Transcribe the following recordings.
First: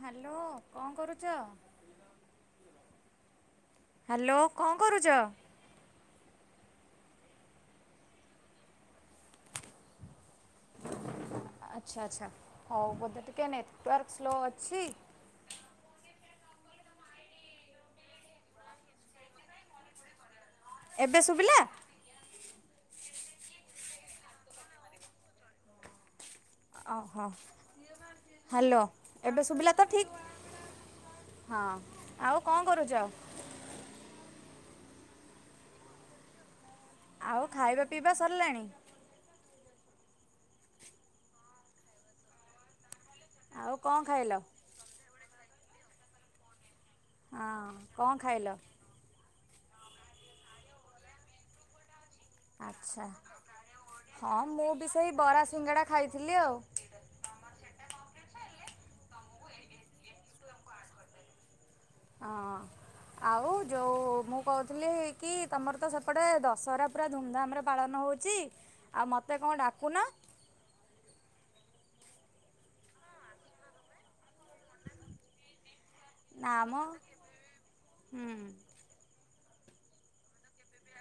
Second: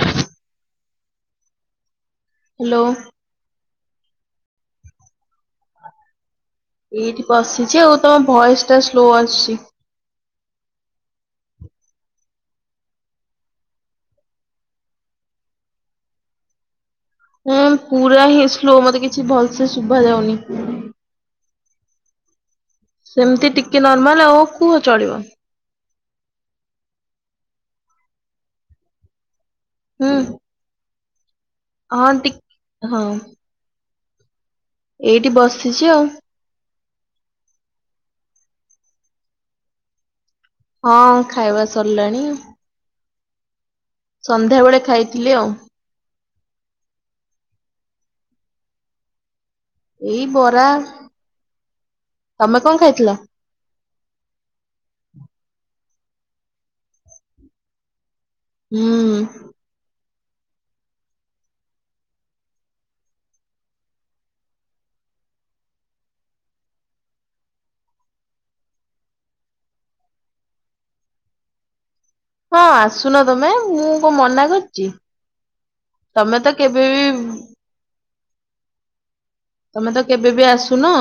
Hello କଣ କରୁଛ? Hello. Hello କଣ କରୁଛ? ଏଇଠି ବସିଛି ଆଉ ତମ ଭଏସ ଟା ସ୍ଲୋ ଆସୁଛି। ଆଚ୍ଛା ଆଚ୍ଛା ହଉ ବୋଧେ ଟିକିଏ ନେଟୱାର୍କ ସ୍ଲୋ ଅଛି। ହଁ ପୁରା ହିଁ ସ୍ଲୋ ମତେ କିଛି ଭଲସେ ଶୁଭା ଯାଉନି। ଏବେ ଶୁଭିଲା? ସେମତି ଟିକେ ନର୍ମାଲ ଆଉ କୁହ ଚଳିବ। ଓହୋ ହ୍ୟାଲୋ ଏବେ ଶୁଭିଲା ତ ହୁଁ ଠିକ? ହଁ ଆଉ କଣ ହଁ କରୁଛ? ଏଇଠି ବସିଛି ଆଉ। ଆଉ ଖାଇବା ପିଇବା ସରିଲାଣି? ହଁ ଖାଇବା ସରିଲାଣି। ଆଉ କଣ ଖାଇ ସନ୍ଧ୍ୟାବେଳେ ଖାଇଥିଲି ଆଉ। ହଁ କଣ ଖାଇଲ? ଏଇ ବରା ତମେ କଣ ଆଚ୍ଛା ଖାଇଥିଲ? ହଁ ମୁଁ ବି ସେଇ ବରା ସିଙ୍ଗାଡ଼ା ଖାଇଥିଲି ଆଉ। ହୁଁ। ହଁ। ଆଉ ଯେଉ ମୁଁ କହୁଥିଲି କି ତମର ତ ସେପଟେ ଦଶହରା ପୁରା ଧୁମଧାମରେ ପାଳନ ହେଉଛି। ଛି ଆଉ ମୋତେ କଣ ଡାକୁନା। ହଁ ଆସୁନ ତମେ ମୁଁ କଣ ମନା କରିଛି। ତମେ ତ ନାମ କେବେ ବି ହୁଁ। ତମେ ତ କେବେ ବି ଆସୁନ।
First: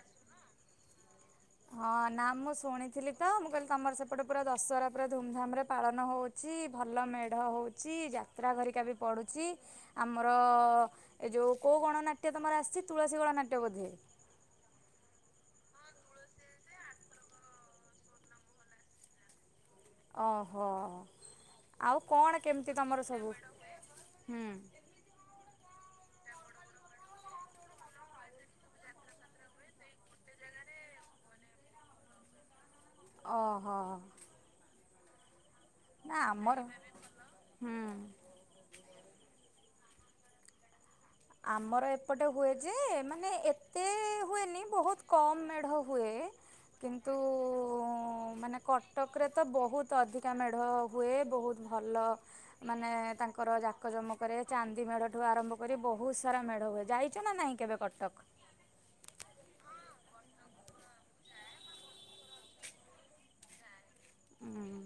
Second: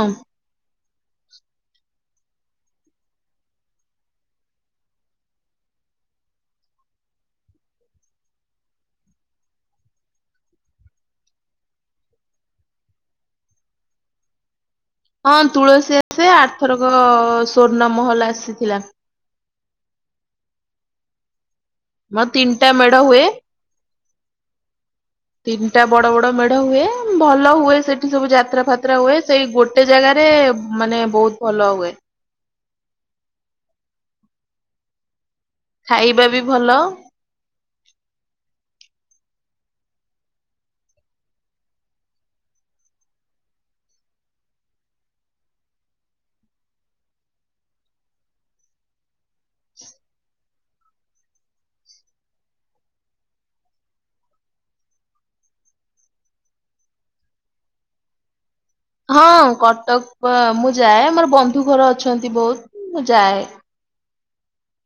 ହଁ ନା ମୁଁ ଶୁଣିଥିଲି ତ ମୁଁ କହିଲି ତମର ସେପଟେ ପୁରା ଦଶହରା ପୁରା ଧୁମଧାମ ରେ ପାଳନ ହୋଉ ଛି ଭଲ ମେଢ଼ ହେଉଛି ଯାତ୍ରା ହେରିକା ବି ପଡ଼ୁଛି। ଆମର ଏ ଯେଉଁ କେଉଁ ଗଣନାଟ୍ୟ ତୁମର ଆସିଛି ତୁଳସୀ ଗଣନାଟ୍ୟ ବୋଧେ? ହଁ ତୁଳସୀ ଆସେ ଆରଥରକ ସ୍ୱର୍ଣ୍ଣ ମହଲ ଆସିଥିଲା। ଓହୋ ଆଉ ମ କଣ ତିନିଟା କେମିତି ମେଢ ତମର ହୁଏ। ସବୁ? ହୁଁ ତିନିଟା ବଡ-ବଡ ମେଢ ହୁଏ, ଭଲ ହୁଏ ସେ ଠି ସବୁ ଯାତ୍ରା ଫାତ୍ରା ହୁଏ, ସେଇ ଗୋଟେ ଜାଗାରେ ମାନେ ବହୁତ୍ ଭଲ ହୁଏ। ଓହୋ। ନା ଖାଇବା ବି ଆମର ଭଲ। ହୁଁ। ଆମର ଏପଟେ ହୁଏ ଯେ, ମାନେ ଏତେ ହୁଏନି ବହୁତ କମ୍ ମେଢ଼ ହୁଏ। କିନ୍ତୁ ମାନେ କଟକ୍ ରେ ତ ବହୁତ୍ ଅଧିକା ମେଢ଼ ହୁଏ, ବହୁତ୍ ଭଲ ମାନେ ତାଙ୍କର ଜାକଜମକରେ ଚାନ୍ଦି ମେଢଠୁ ଆରମ୍ଭ କରି ବହୁ ବହୁତ୍ ସାରା ମେଢ଼ ହୁଏ, ଯାଇଚ ନା ନାଇଁ କେବେ କଟକ୍? ହଁ କଟକ୍ ମୁଁ ଯାଏ ମୋର ବନ୍ଧୁ ଘର ଅଛନ୍ତି ବହୁତ୍ ମୁଁ ଯାଏ। ହୁଁ।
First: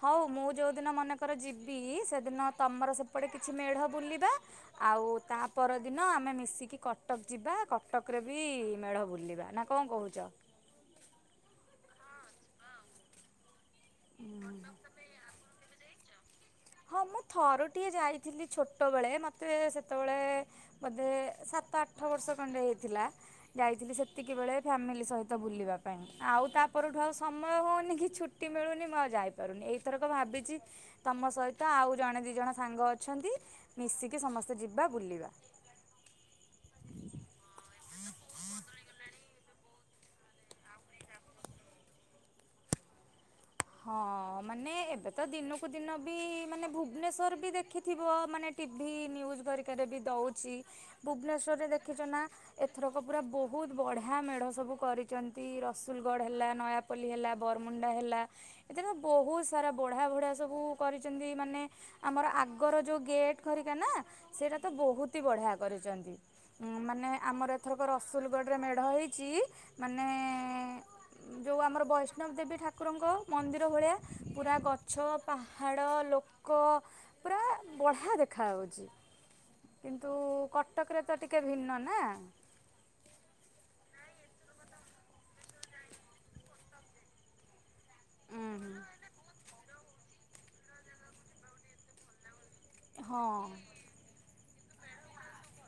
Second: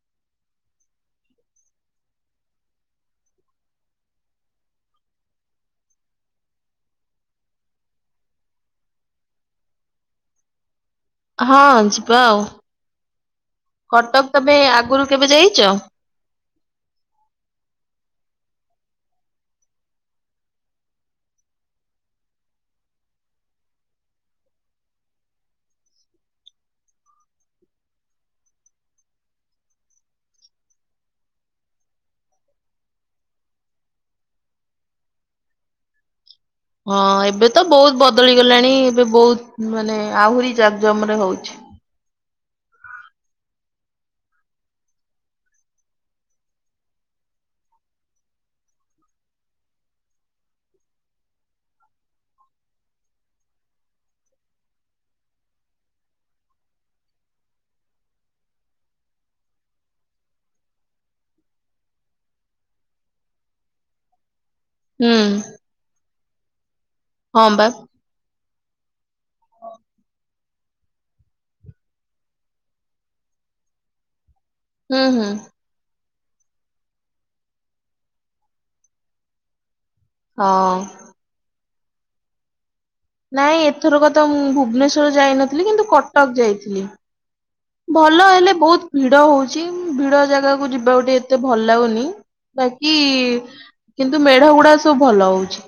ହଉ, ମୁଁ ଯୋଉଦିନ ମନେକର ଯିବି ସେଦିନ ତମର ସେପଟେ କିଛି ମେଢ଼ ବୁଲିବା ଆଉ ତା ପର ଦିନ ଆମେ ମିଶିକି କଟକ୍ ଯିବା, କଟକ୍ ରେ ବି ମେଢ ବୁଲିବା ନା କଣ କହୁଚ? ହଁ ଯିବା ଆଉ, କଟକ୍ ତମେ ଆଗରୁ କେବେ ଯାଇଚ? ହଁ ମୁଁ ଥରୁଟିଏ ଯାଇଥିଲି ଛୋଟବେଳେ, ମତେ ସେତବଳେ ବୋଧେ ସାତ ଆଠ ବର୍ଷ ଖଣ୍ଡେ ହେଇଥିଲା ଯାଇଥିଲି ସେତିକିବେଳେ ଫ୍ୟାମିଲି ସହିତ ବୁଲିବା ପାଇଁ। ଆଉ ତା ପରଠୁ ଆଉ ସମୟ ହଉନି କି ଛୁଟି ମିଳୁନି ମୁଁ ଆଉ ଯାଇପାରୁନି, ଏଇଥରକ ଭାବିଚି ତମ ସହିତ ଆଉ ଜଣେ ଦି ଜଣ ସାଙ୍ଗ ଅଛନ୍ତି, ମିଶିକି ସମସ୍ତେ ଯିବା ବୁଲିବା। ହଁ, ଏବେ ତ ବହୁତ୍ ବଦଳି ଗଲାଣି ଏବେ ବହୁତ୍ ମାନେ ଆହୁରି ଜାକ୍ ଜମ୍ରେ ହଉଚି। ହଁ, ମାନେ ଏବେ ତ ଦିନୁକୁ ଦିନ ବି ମାନେ ଭୁବନେଶ୍ୱର ବି ଦେଖିଥିବ ମାନେ ଟିଭିି ନ୍ୟୁଜ୍ ଘରିକାରେ ବି ଦେଉଚି, ଭୁବନେଶ୍ୱରରେ ଦେଖିଚ ନା ଏଥରକ ପୁରା ବହୁତ୍ ବଢ଼ିଆ ମେଢ଼ ସବୁ କରିଚନ୍ତି, ରସୁଲଗଡ଼ ହେଲା ନୟା ପଲ୍ଲି ହେଲା ବରମୁଣ୍ଡା ହେଲା। ଏଥର ତ ବହୁତ୍ ସାରା ବଢ଼ିଆ-ବଢ଼ିଆ ସବୁ କରିଚନ୍ତି ମାନେ ଆମର ଆଗର ଯୋଉ ଗେଟ ଘରିକା ନା ସେଇଟା ତ ହୁଁ ବହୁତ୍ ହି ବଢିଆ କରିଚନ୍ତି, ଉଁ ମାନେ ହଁ ଆମର ବା ଏଥରକ ର ସୁଲଗଡ଼ରେ ମେଢ଼ ହେଇଚି ମାନେ ଯୋଉ ଆମର ବୈଷ୍ଣବି ଦେବୀ ଠାକୁରଙ୍କ ମନ୍ଦିର ଭଳିଆ ପୁରା ହୁଁ ଗଛ ହୁଁ ପା ହାଡ଼ ଲୋକ ପୁରା ବଢ଼ିଆ ଦେଖାଯାଉଛି। କିନ୍ତୁ ହଁ। କଟକ୍ ରେ ତ ଟିକେ ଭିନ୍ନ ନା। ନାଇଁ ଏଥରକ ତ ମୁଁ ଭୁବନେଶ୍ଵର ଯାଇନଥିଲି କିନ୍ତୁ କଟକ୍ ଯାଇଥିଲି। ଭଲ ଉଁ ହେଲେ ବହୁତ୍ ହୁଁ। ଭିଡ ହଉଚି, ଭିଡ ଜାଗାକୁ ଯିବାକୁ ଟିକେ ଏତେ ଭଲ୍ ଲାଗୁନି। ବାକି ହଁ। କିନ୍ତୁ ମେଢ ଗୁଡାକ ସବୁ ଭଲ ହଉଛି।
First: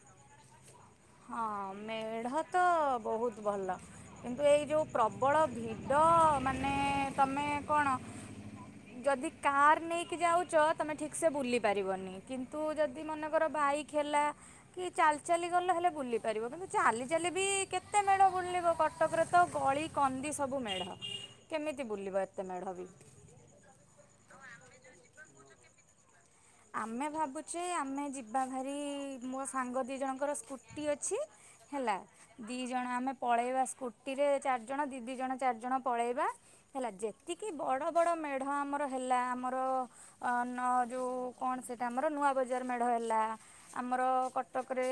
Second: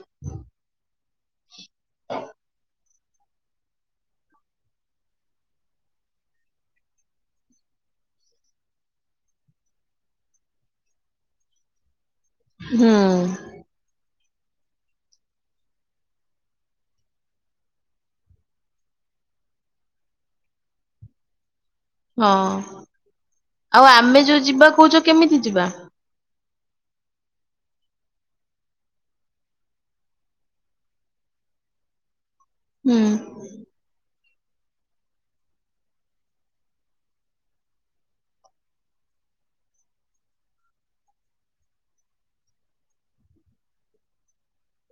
ହଁ ମେଢ ତ ବହୁତ୍ ଭଲ। କିନ୍ତୁ ଏଇ ଯୋଉ ପ୍ରବଳ ଭିଡ଼ ମାନେ ତମେ କଣ ଯଦି କାର୍ ନେଇକି ଯାଉଚ, ତମେ ଠିକ୍ସେ ବୁଲି ପାରିବନି। କିନ୍ତୁ ହୁଁ ଯଦି ମନେକର ବାଇକ୍ ହେଲା କି ଚାଲ୍ଚାଲି ଗଲେ ହେଲେ ବୁଲିପାରିବ, କିନ୍ତୁ ଚାଲି-ଚାଲି ବି କେତେ ମେଢ ବୁଲିବ କଟକରେ ତ ଗଳି କନ୍ଦି ସବୁ ମେଢ଼ କେମିତି ବୁଲିବ ହଁ। ଏତେ ମେଢ଼ ବି। ଆଉ ଆମେ ଯୋଉ ଯିବା କହୁଚ କେମିତି ଯିବା? ଆମେ ଭାବୁଚେ ଆମେ ଯିବା ଭାରି ମୋ ସାଙ୍ଗ ଦି ଜଣଙ୍କର ସ୍କୁଟି ଅଛି ହେଲା, ଦି ଜଣ ହୁଁ ଆମେ ପଳେଇବା ସ୍କୁ ଟିରେ ଚାରିଜଣ ଦି-ଦି ଜଣ ଚାରିଜଣ ପଳେଇବା। ହେଲା ଯେତିକି ବଡ଼-ବଡ଼ ମେଢ଼ ଆମର ହେଲା ଆମର ନ ଯୋଉ କଣ ସେଇଟା ଆମର ନୂଆ ବଜାର ମେଢ଼ ହେଲା, ଆମର କଟକ୍ ରେ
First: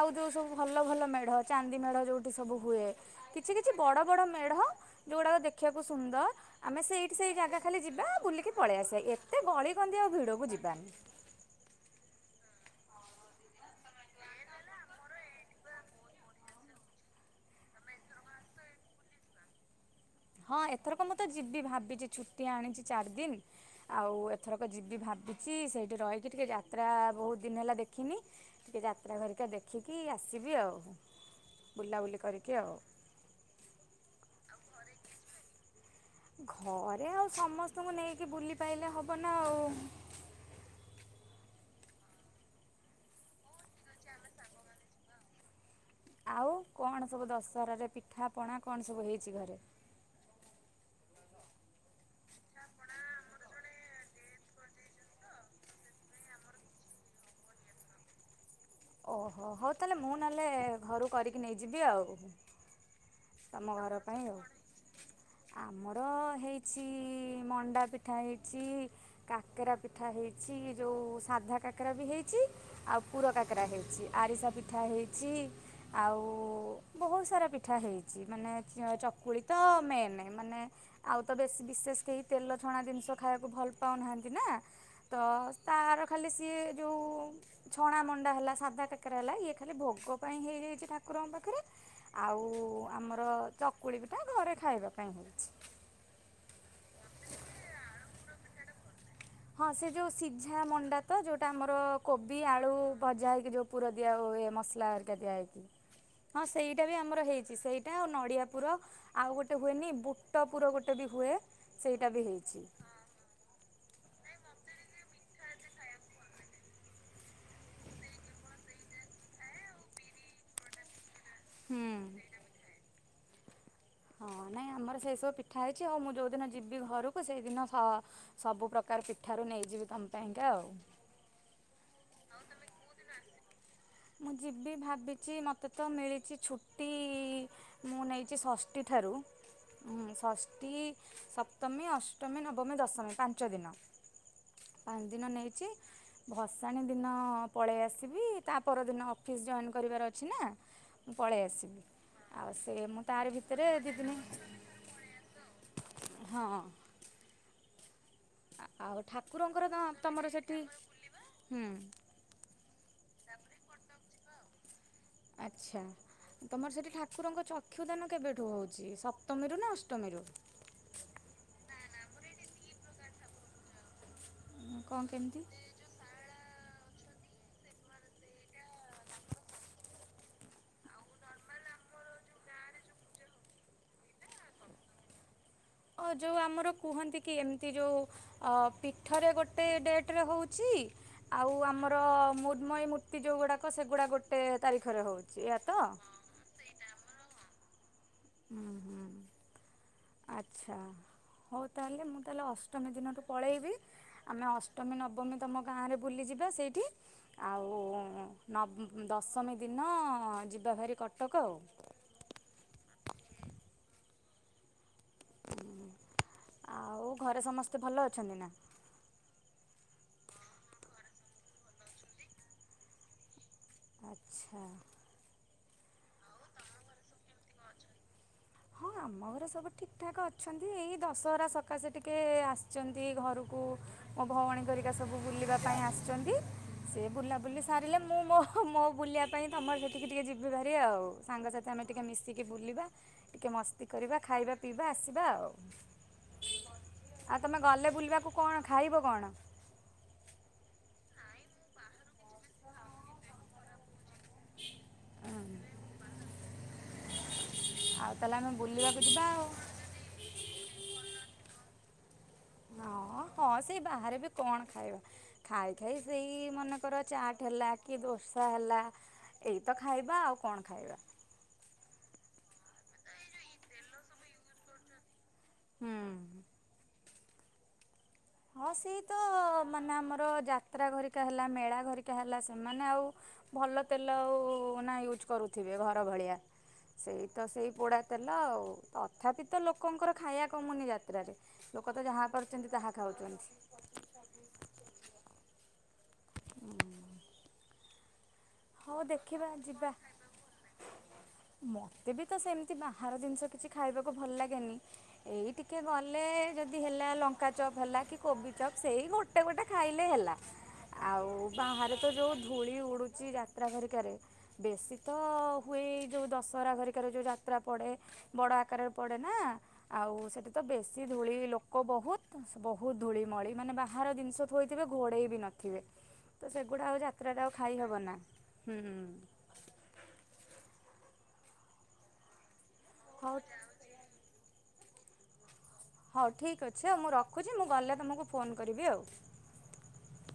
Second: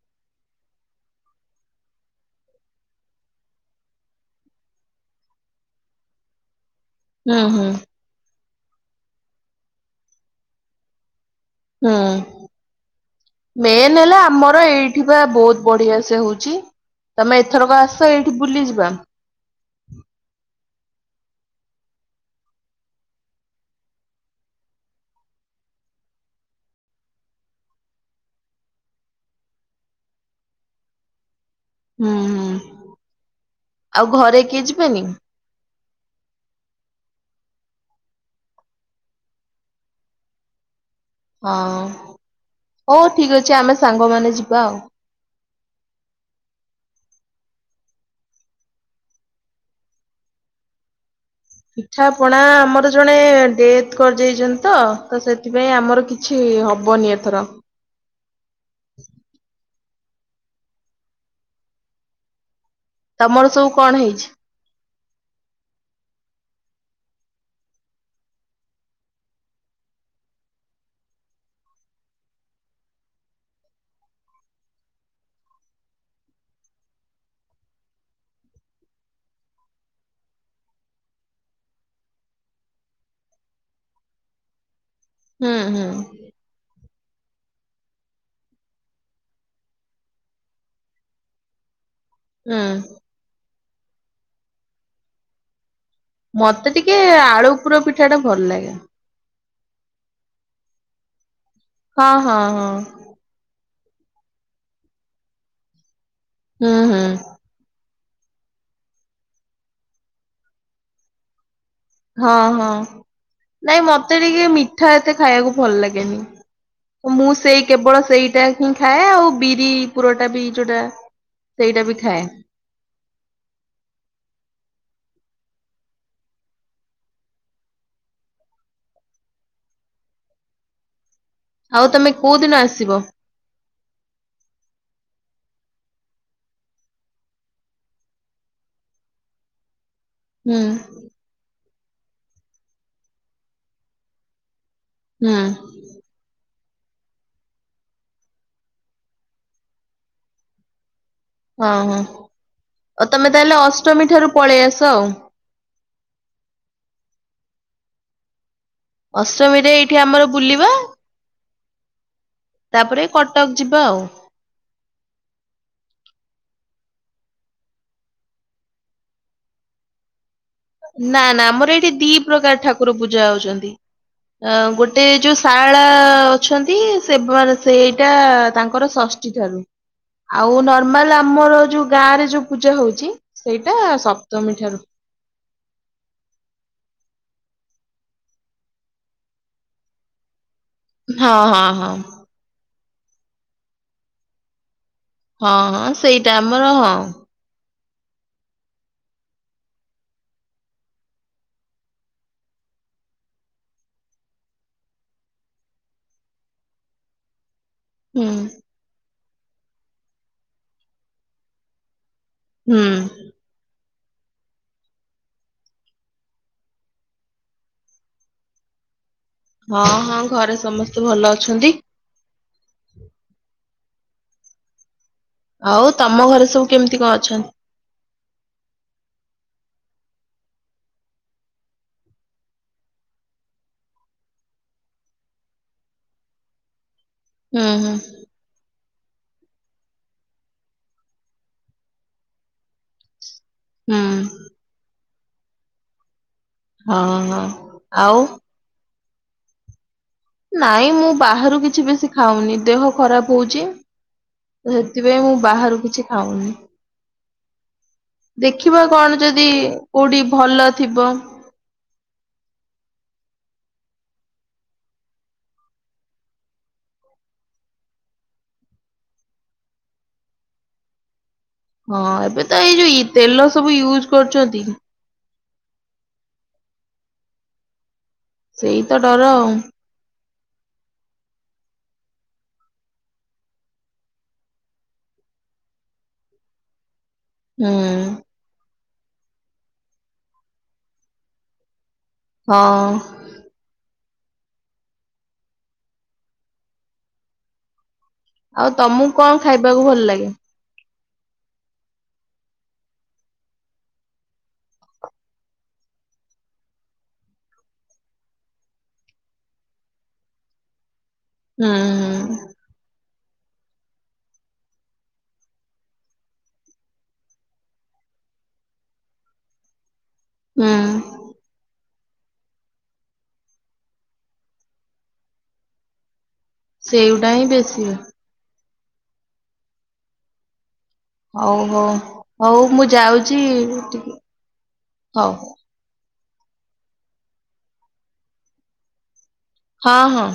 ଆଉ ଯୋଉ ସବୁ ଭଲ-ଭଲ ମେଢ଼ ଚାନ୍ଦି ମେଢ଼ ଯୋଉଠି ସବୁ ହୁଏ। କିଛି-କିଛି ବଡ-ବଡ ମେଢ ଯୋଉ ଗୁଡାକ ଦେଖିବାକୁ ସୁନ୍ଦର୍ ଆମେ ସେଇ କି ସେଇ ହୁଁ ଜାଗା ହୁଁ ଖାଲି ଯିବା ବୁଲିକି ପଳେଇ ଆସିଆ, ଏତେ ଗଳି କନ୍ଦି ଆଉ ଭିଡ଼କୁ ଯିବାନି। ହୁଁ। ମେନ୍ ହେଲା ଆମର ଏଇଠି ବା ବହୁତ ବଢିଆ ସେ ହଉଛି। ତମେ ଏଥରକ ଆସ ଏଇଠି ବୁଲିଯିବା। ହଁ, ଏଥରକ ମୁଁ ତ ଯିବି ଭାବିଛି ଛୁଟି ଆଣିଛି ଚାରି ଦିନ। ଆଉ ଏଥରକ ଯିବି ଭାବିଛି ସେଇଠି ରହିକି ଟିକେ ଯାତ୍ରା ବହୁତ ଦିନ ହେଲା ଦେଖିନି। ଟିକେ ଯାତ୍ରା ଘରିକା ଦେଖିକି ଆସିବି ଆଉ ହୁଁ ବୁଲାବୁଲି ହୁଁ। କରିକି ଆଉ। ଆଉ ଘରେ କିଏ ଯିବେନି? ଘରେ ଆଉ ସମସ୍ତଙ୍କୁ ନେଇକି ବୁଲି ପାଇଲେ ହେବ ନା ଆଉ। ହଁ, ହଉ ଠିକ ଅଛି ଆମେ ସାଙ୍ଗ ମାନେ ଯିବା ଆଉ। ଆଉ କଣ ସବୁ ଦଶହରାରେ, ପିଠାପଣା କଣ ସବୁ ହେଇଛି ଘରେ? ପିଠା ପଣା ଆମର ଜଣେ ଡେଥ କରିଜାଇଛନ୍ତି ତ ତ ସେଥିପାଇଁ ଆମର କିଛି କିଛି ହେବନି ଏଥର। ଓହୋ ହଉ ତାହେଲେ ମୁଁ ନହେଲେ ଘରୁ କରିକି ନେଇଯିବି ଆଉ। ତମର ତମ ସବୁ ଘର କଣ ପାଇଁ ହେଇଛି? ଆଉ। ଆମର ହେଇଛି ମଣ୍ଡା ପିଠା ହେଇଛି। କାକେରା ପିଠା ହେଇଛି ଯୋଉ ସାଧା କାକେରା ବି ହେଇଛି। ଆଉ ପୁର କାକରା ହେଇଛି ଆରିସା ପିଠା ହେଇଛି। ଆଉ ବହୁତ ସାରା ପିଠା ହେଇଛି। ଛି ମାନେ ଚକୁଳି ତ ମେନ୍ ମାନେ ଆଉ ତ ବେଶୀ ବିଶେଷ କେହି ତେଲ ଛଣା ଜିନିଷ ଖାଇବାକୁ ଭଲ ପାଉନାହାନ୍ତି ନା ତ ହୁଁ ହୁଁ ତାର ଖାଲି ସିଏ ଯେଉଁ ଛଣା ମଣ୍ଡା ହେଲା ସାଧା କକରା ହେଲା ଇଏ ଖାଲି ଭୋଗ ପାଇଁ ହେଇଯାଇଛି ଠାକୁରଙ୍କ ପାଖରେ ଆଉ ହୁଁ ଆମର ଚକୁଳି ପିଠା ଘରେ ଖାଇବା ପାଇଁ। ମତେ ଟିକେ ଆଳୁ ପୁର ପିଠା ଟା ଭଲ ଲାଗେ। ହଁ ସେ ଯଉ ସିଝା ମଣ୍ଡା ତ ଯଉଟା ଆମର ହଁ କୋବି ହଁ ହଁ ଆଳୁ ଭଜା ହେଇକି ଯୋଉ ପୁର ଦିଆ ହୁଏ ମସଲା ଆରିକା ଦିଆହଇକି ହଁ ହୁଁ ସେଇଟା ବି ହୁଁ ଆମର ହେଇଛି। ସେଇଟା ଆଉ ନଡିଆ ପୁର ଆଉ ଗୋଟେ ହୁଏନି ବୁଟ ପୁର ଗୋଟେ ବି ହୁଏ। ସେଇଟା ବି ହଁ ହେଇଛି। ହଁ ନାଇଁ ମତେ ଟିକେ ମିଠା ଏତେ ଖାଇବାକୁ ଭଲ ଲାଗେନି। ମୁଁ ସେଇ କେବଳ ସେଇଟା ହିଁ ଖାଏ ଆଉ ବିରି ପୁରଟା ବି ଯୋଉଟା ସେଇଟା ବି ହୁଁ। ଖାଏ। ହଁ ନାଇଁ ଆମର ସେଇ ସବୁ ପିଠା ହେଇଛି ହଉ ମୁଁ ଯୋଉଦିନ ଯିବି ଘରକୁ ସେଇଦିନ ସ ସବୁ ପ୍ରକାର ପିଠାରୁ ନେଇଯିବି ତମ ପାଇଁକା ଆଉ। ଆଉ ତମେ କୋଉ ଦିନ ଆସିବ? ମୁଁ ଯିବି ଭାବିଛି ମୋତେ ତ ମିଳିଛି ଛୁଟି ମୁଁ ନେଇଛି ଷଷ୍ଠୀ ଠାରୁ ହୁଁ ଷଷ୍ଠୀ ସପ୍ତମୀ ଅଷ୍ଟମୀ ନବମୀ ଦଶମୀ ପାଞ୍ଚ ଦିନ। ପାଞ୍ଚ ଦିନ ହୁଁ ନେଇଛି ଭସାଣି ଦିନ ପଳେଇ ଆସିବି। ତା ପରଦିନ ଅଫିସ୍ ଜଏନ୍ କରିବାର ଅଛି ନା। ପଳେଇ ହଁ ଆସିବି ହଁ ଆଉ ସେ ମୁଁ ଆଉ ତମେ ତାର ତାହେଲେ ଭିତରେ ଅଷ୍ଟମୀ ଦିଦିନି ଠାରୁ ପଳେଇ ଆସ ଆଉ। ହଁ। ଆଉ ଠାକୁରଙ୍କର ଅଷ୍ଟମୀରେ ତ ଏଇଠି ଆମର ତମର ସେଠି ବୁଲିବା। ହୁଁ ତାପରେ କଟକ ଯିବା ଆଉ। ଆଚ୍ଛା। ତମର ସେଇଠି ଠାକୁରଙ୍କ ଚକ୍ଷୁଦାନ କେବେଠୁ ହେଉଛି ସପ୍ତମୀରୁ ନା ଅଷ୍ଟମୀରୁ। ନା ନା ଆମର ଏଇଠି ଦି ପ୍ରକାର ଠାକୁର ପୂଜା ହଉଛନ୍ତି ଅ କଣ ଗୋଟେ ଯୋଉ କେମିତି? ସା ପାଳା ଅଛନ୍ତି ସେ ବ ସେଇଟା ତାଙ୍କର ଷଷ୍ଠୀ ଠାରୁ ଆଉ ନର୍ମାଲ ଆମର ଯୋଉ ଗାଁ ରେ ଯୋଉ ପୂଜା ହଉଛି ସେଇଟା ସପ୍ତମୀ ଠାରୁ ଓ ଯେଉଁ ଆମର କୁହନ୍ତି କି ଏମିତି ଯୋଉ ଅ ପୀଠରେ ଗୋଟେ ଡେଟେ ହେଉଛି। ହଁ ଆଉ ହଁ ହଁ ଆମର ମୁଦ୍ମୟୀ ମୂର୍ତ୍ତି ଯେଉଁଗୁଡ଼ାକ ସେଗୁଡ଼ାକ ଗୋଟେ ତାରିଖରେ ହେଉଛି। ହଁ ଏୟା ତ? ହଁ ସେଇଟା ଆମର ହଁ। ହୁଁ ହୁଁ ଆଛା। ହଉ ତାହେଲେ ମୁଁ ତାହେଲେ ଅଷ୍ଟମୀ ଦିନଠୁ ପଳେଇବି ଆମେ ଅଷ୍ଟମୀ ନବମୀ ତମ ଗାଁରେ ବୁଲିଯିବା ସେଇଠି ଆଉ ହଁ ହୁଁ ନବ ଦଶମୀ ଦିନ ଯିବା ଭାରି କଟକ ଆଉ। ହୁଁ। ହୁଁ ଆଉ ଘରେ ସମସ୍ତେ ଭଲ ଅଛନ୍ତି ନାଁ? ହଁ ହଁ ଘରେ ସମସ୍ତେ ଭଲ ଅଛନ୍ତି। ଆଛା। ଆଉ ତମ ଘରେ ସବୁ କେମିତି କଣ ଅଛନ୍ତି? ହଁ ଆମ ଘରେ ସବୁ ଠିକ୍ ଠାକ୍ ଅଛନ୍ତି ଏଇ ଦଶହରା ସକାଶେ ଟିକେ ଆସିଛନ୍ତି ଘରକୁ ମୋ ଭଉଣୀ ଘରିକା ସବୁ ବୁଲିବା ପାଇଁ ଆସିଛନ୍ତି ସେ ବୁଲାବୁଲି ହୁଁ ହୁଁ ସାରିଲେ ମୁଁ ମୋ ହଁ ମୋ ବୁଲିବା ପାଇଁ ତମ ସେଠିକି ଟିକେ ଯିବି ଭାରି ଆଉ ସାଙ୍ଗସାଥି ଆମେ ଟିକେ ମିଶିକି ବୁଲିବା ଟିକେ ମସ୍ତି ହୁଁ କରିବା ଖାଇବା ପିଇବା ଆସିବା ଆଉ। ହଁ ଆଉ ହଁ ତମେ ଗଲେ ଆଉ ବୁଲିବାକୁ କଣ ଖାଇବ କଣ? ନାଇଁ ମୁଁ ବାହାରୁ କିଛି ବେଶୀ ଖାଉନି ଦେହ ଖରାପ ହଉଛି ତ ସେଥିପାଇଁ ମୁଁ ବାହାରୁ କିଛି ଖାଉନି। ଆଉ ତାହେଲେ ଆମେ ଦେଖିବା ବୁଲିବାକୁ କଣ ଯିବା ଯଦି ଆଉ। କୋଉଠି ଭଲ ଥିବ। ହଁ ହଁ ସେଇ ବାହାରେ ବି କଣ ଖାଇବା ଖାଇ ଖାଇ ସେଇ ମନେକର ଚାଟ୍ ହେଲା କି ଦୋସା ହେଲା ଏଇତ ଖାଇବା ଆଉ କଣ ଖାଇବା। ହଁ ଏବେ ତ ଏଇ ଯୋଉ ଇ ତେଲ ସବୁ ୟୁଜ୍ କରୁଛନ୍ତି। ହୁଁ। ହଁ ସେଇ ତ ସେଇତ ଡର ଆଉ ମାନେ ଆମର ଯାତ୍ରା ଘରିକା ହେଲା ମେଳା ଘରିକା ହେଲା ସେମାନେ ଆଉ ଭଲ ତେଲ ଆଉ ନାଁ ୟୁଜ୍ କରୁଥିବେ ଘର ଭଳିଆ ସେଇ ତ ହୁଁ। ସେଇ ପୋଡ଼ା ତେଲ ଆଉ ତଥାପି ତ ଲୋକଙ୍କର ଖାଇବା କମୁନି ଯାତ୍ରାରେ ଲୋକ ତ ଯାହା ପାରୁଛନ୍ତି ତାହା ହଁ ଖାଉଛନ୍ତି। ହୁଁ। ଆଉ ତମକୁ କଣ ଖାଇବାକୁ ଭଲ ଲାଗେ? ମତେ ବି ତ ସେମିତି ବାହାର ଜିନିଷ କିଛି ଖାଇବାକୁ ଭଲ ଲାଗେନି। ଏଇ ଟିକେ ଗଲେ ଯଦି ହେଲା ଲଙ୍କା ଚପ୍ ହେଲା କି କୋବି ଚପ୍ ସେଇ ଗୋ ଗୋଟେ ଗୋଟେ ଖାଇଲେ ହେଲା ଆଉ ହୁଁ ବାହାରେ ତ ଯୋଉ ଧୂଳି ଉଡ଼ୁଛି ଯା ଯାତ୍ରା ଘରିକାରେ ବେଶୀ ତ ହୁଏଇ ଯୋଉ ଦଶହରା ଘରିକାରେ ଯୋଉ ଯାତ୍ରା ପଡ଼େ ବଡ ଆକାରରେ ପଡେ ନାଁ ଆଉ ସେଠି ତ ହୁଁ ହୁଁ। ବେଶୀ ଧୂଳି ଲୋ ଲୋକ ବହୁତ ବହୁତ ଧୂଳିମଳି ମାନେ ବାହାର ଜିନିଷ ଥୋଇଥିବେ ଘୋଡ଼େଇ ବି ନଥିବେ। ତ ସେଗୁଡ଼ା ଆଉ ସେଇଗୁଟା ଯାତ୍ରାରେ ହିଁ ଆଉ ଖାଇ ବେଶୀ ହବ ନାଁ ହୁଁଁ ହୁଁ। ହଉ ହଉ ହଉ ମୁଁ ଯାଉଛି ହଉ ଟିକେ ହଉ। ହଉ ଠିକ୍ ଅଛି ଆଉ ମୁଁ ରଖୁଛି ମୁଁ ଗଲେ ତମକୁ ଫୋନ୍ କରିବି ଆଉ। ହଁ ହଁ।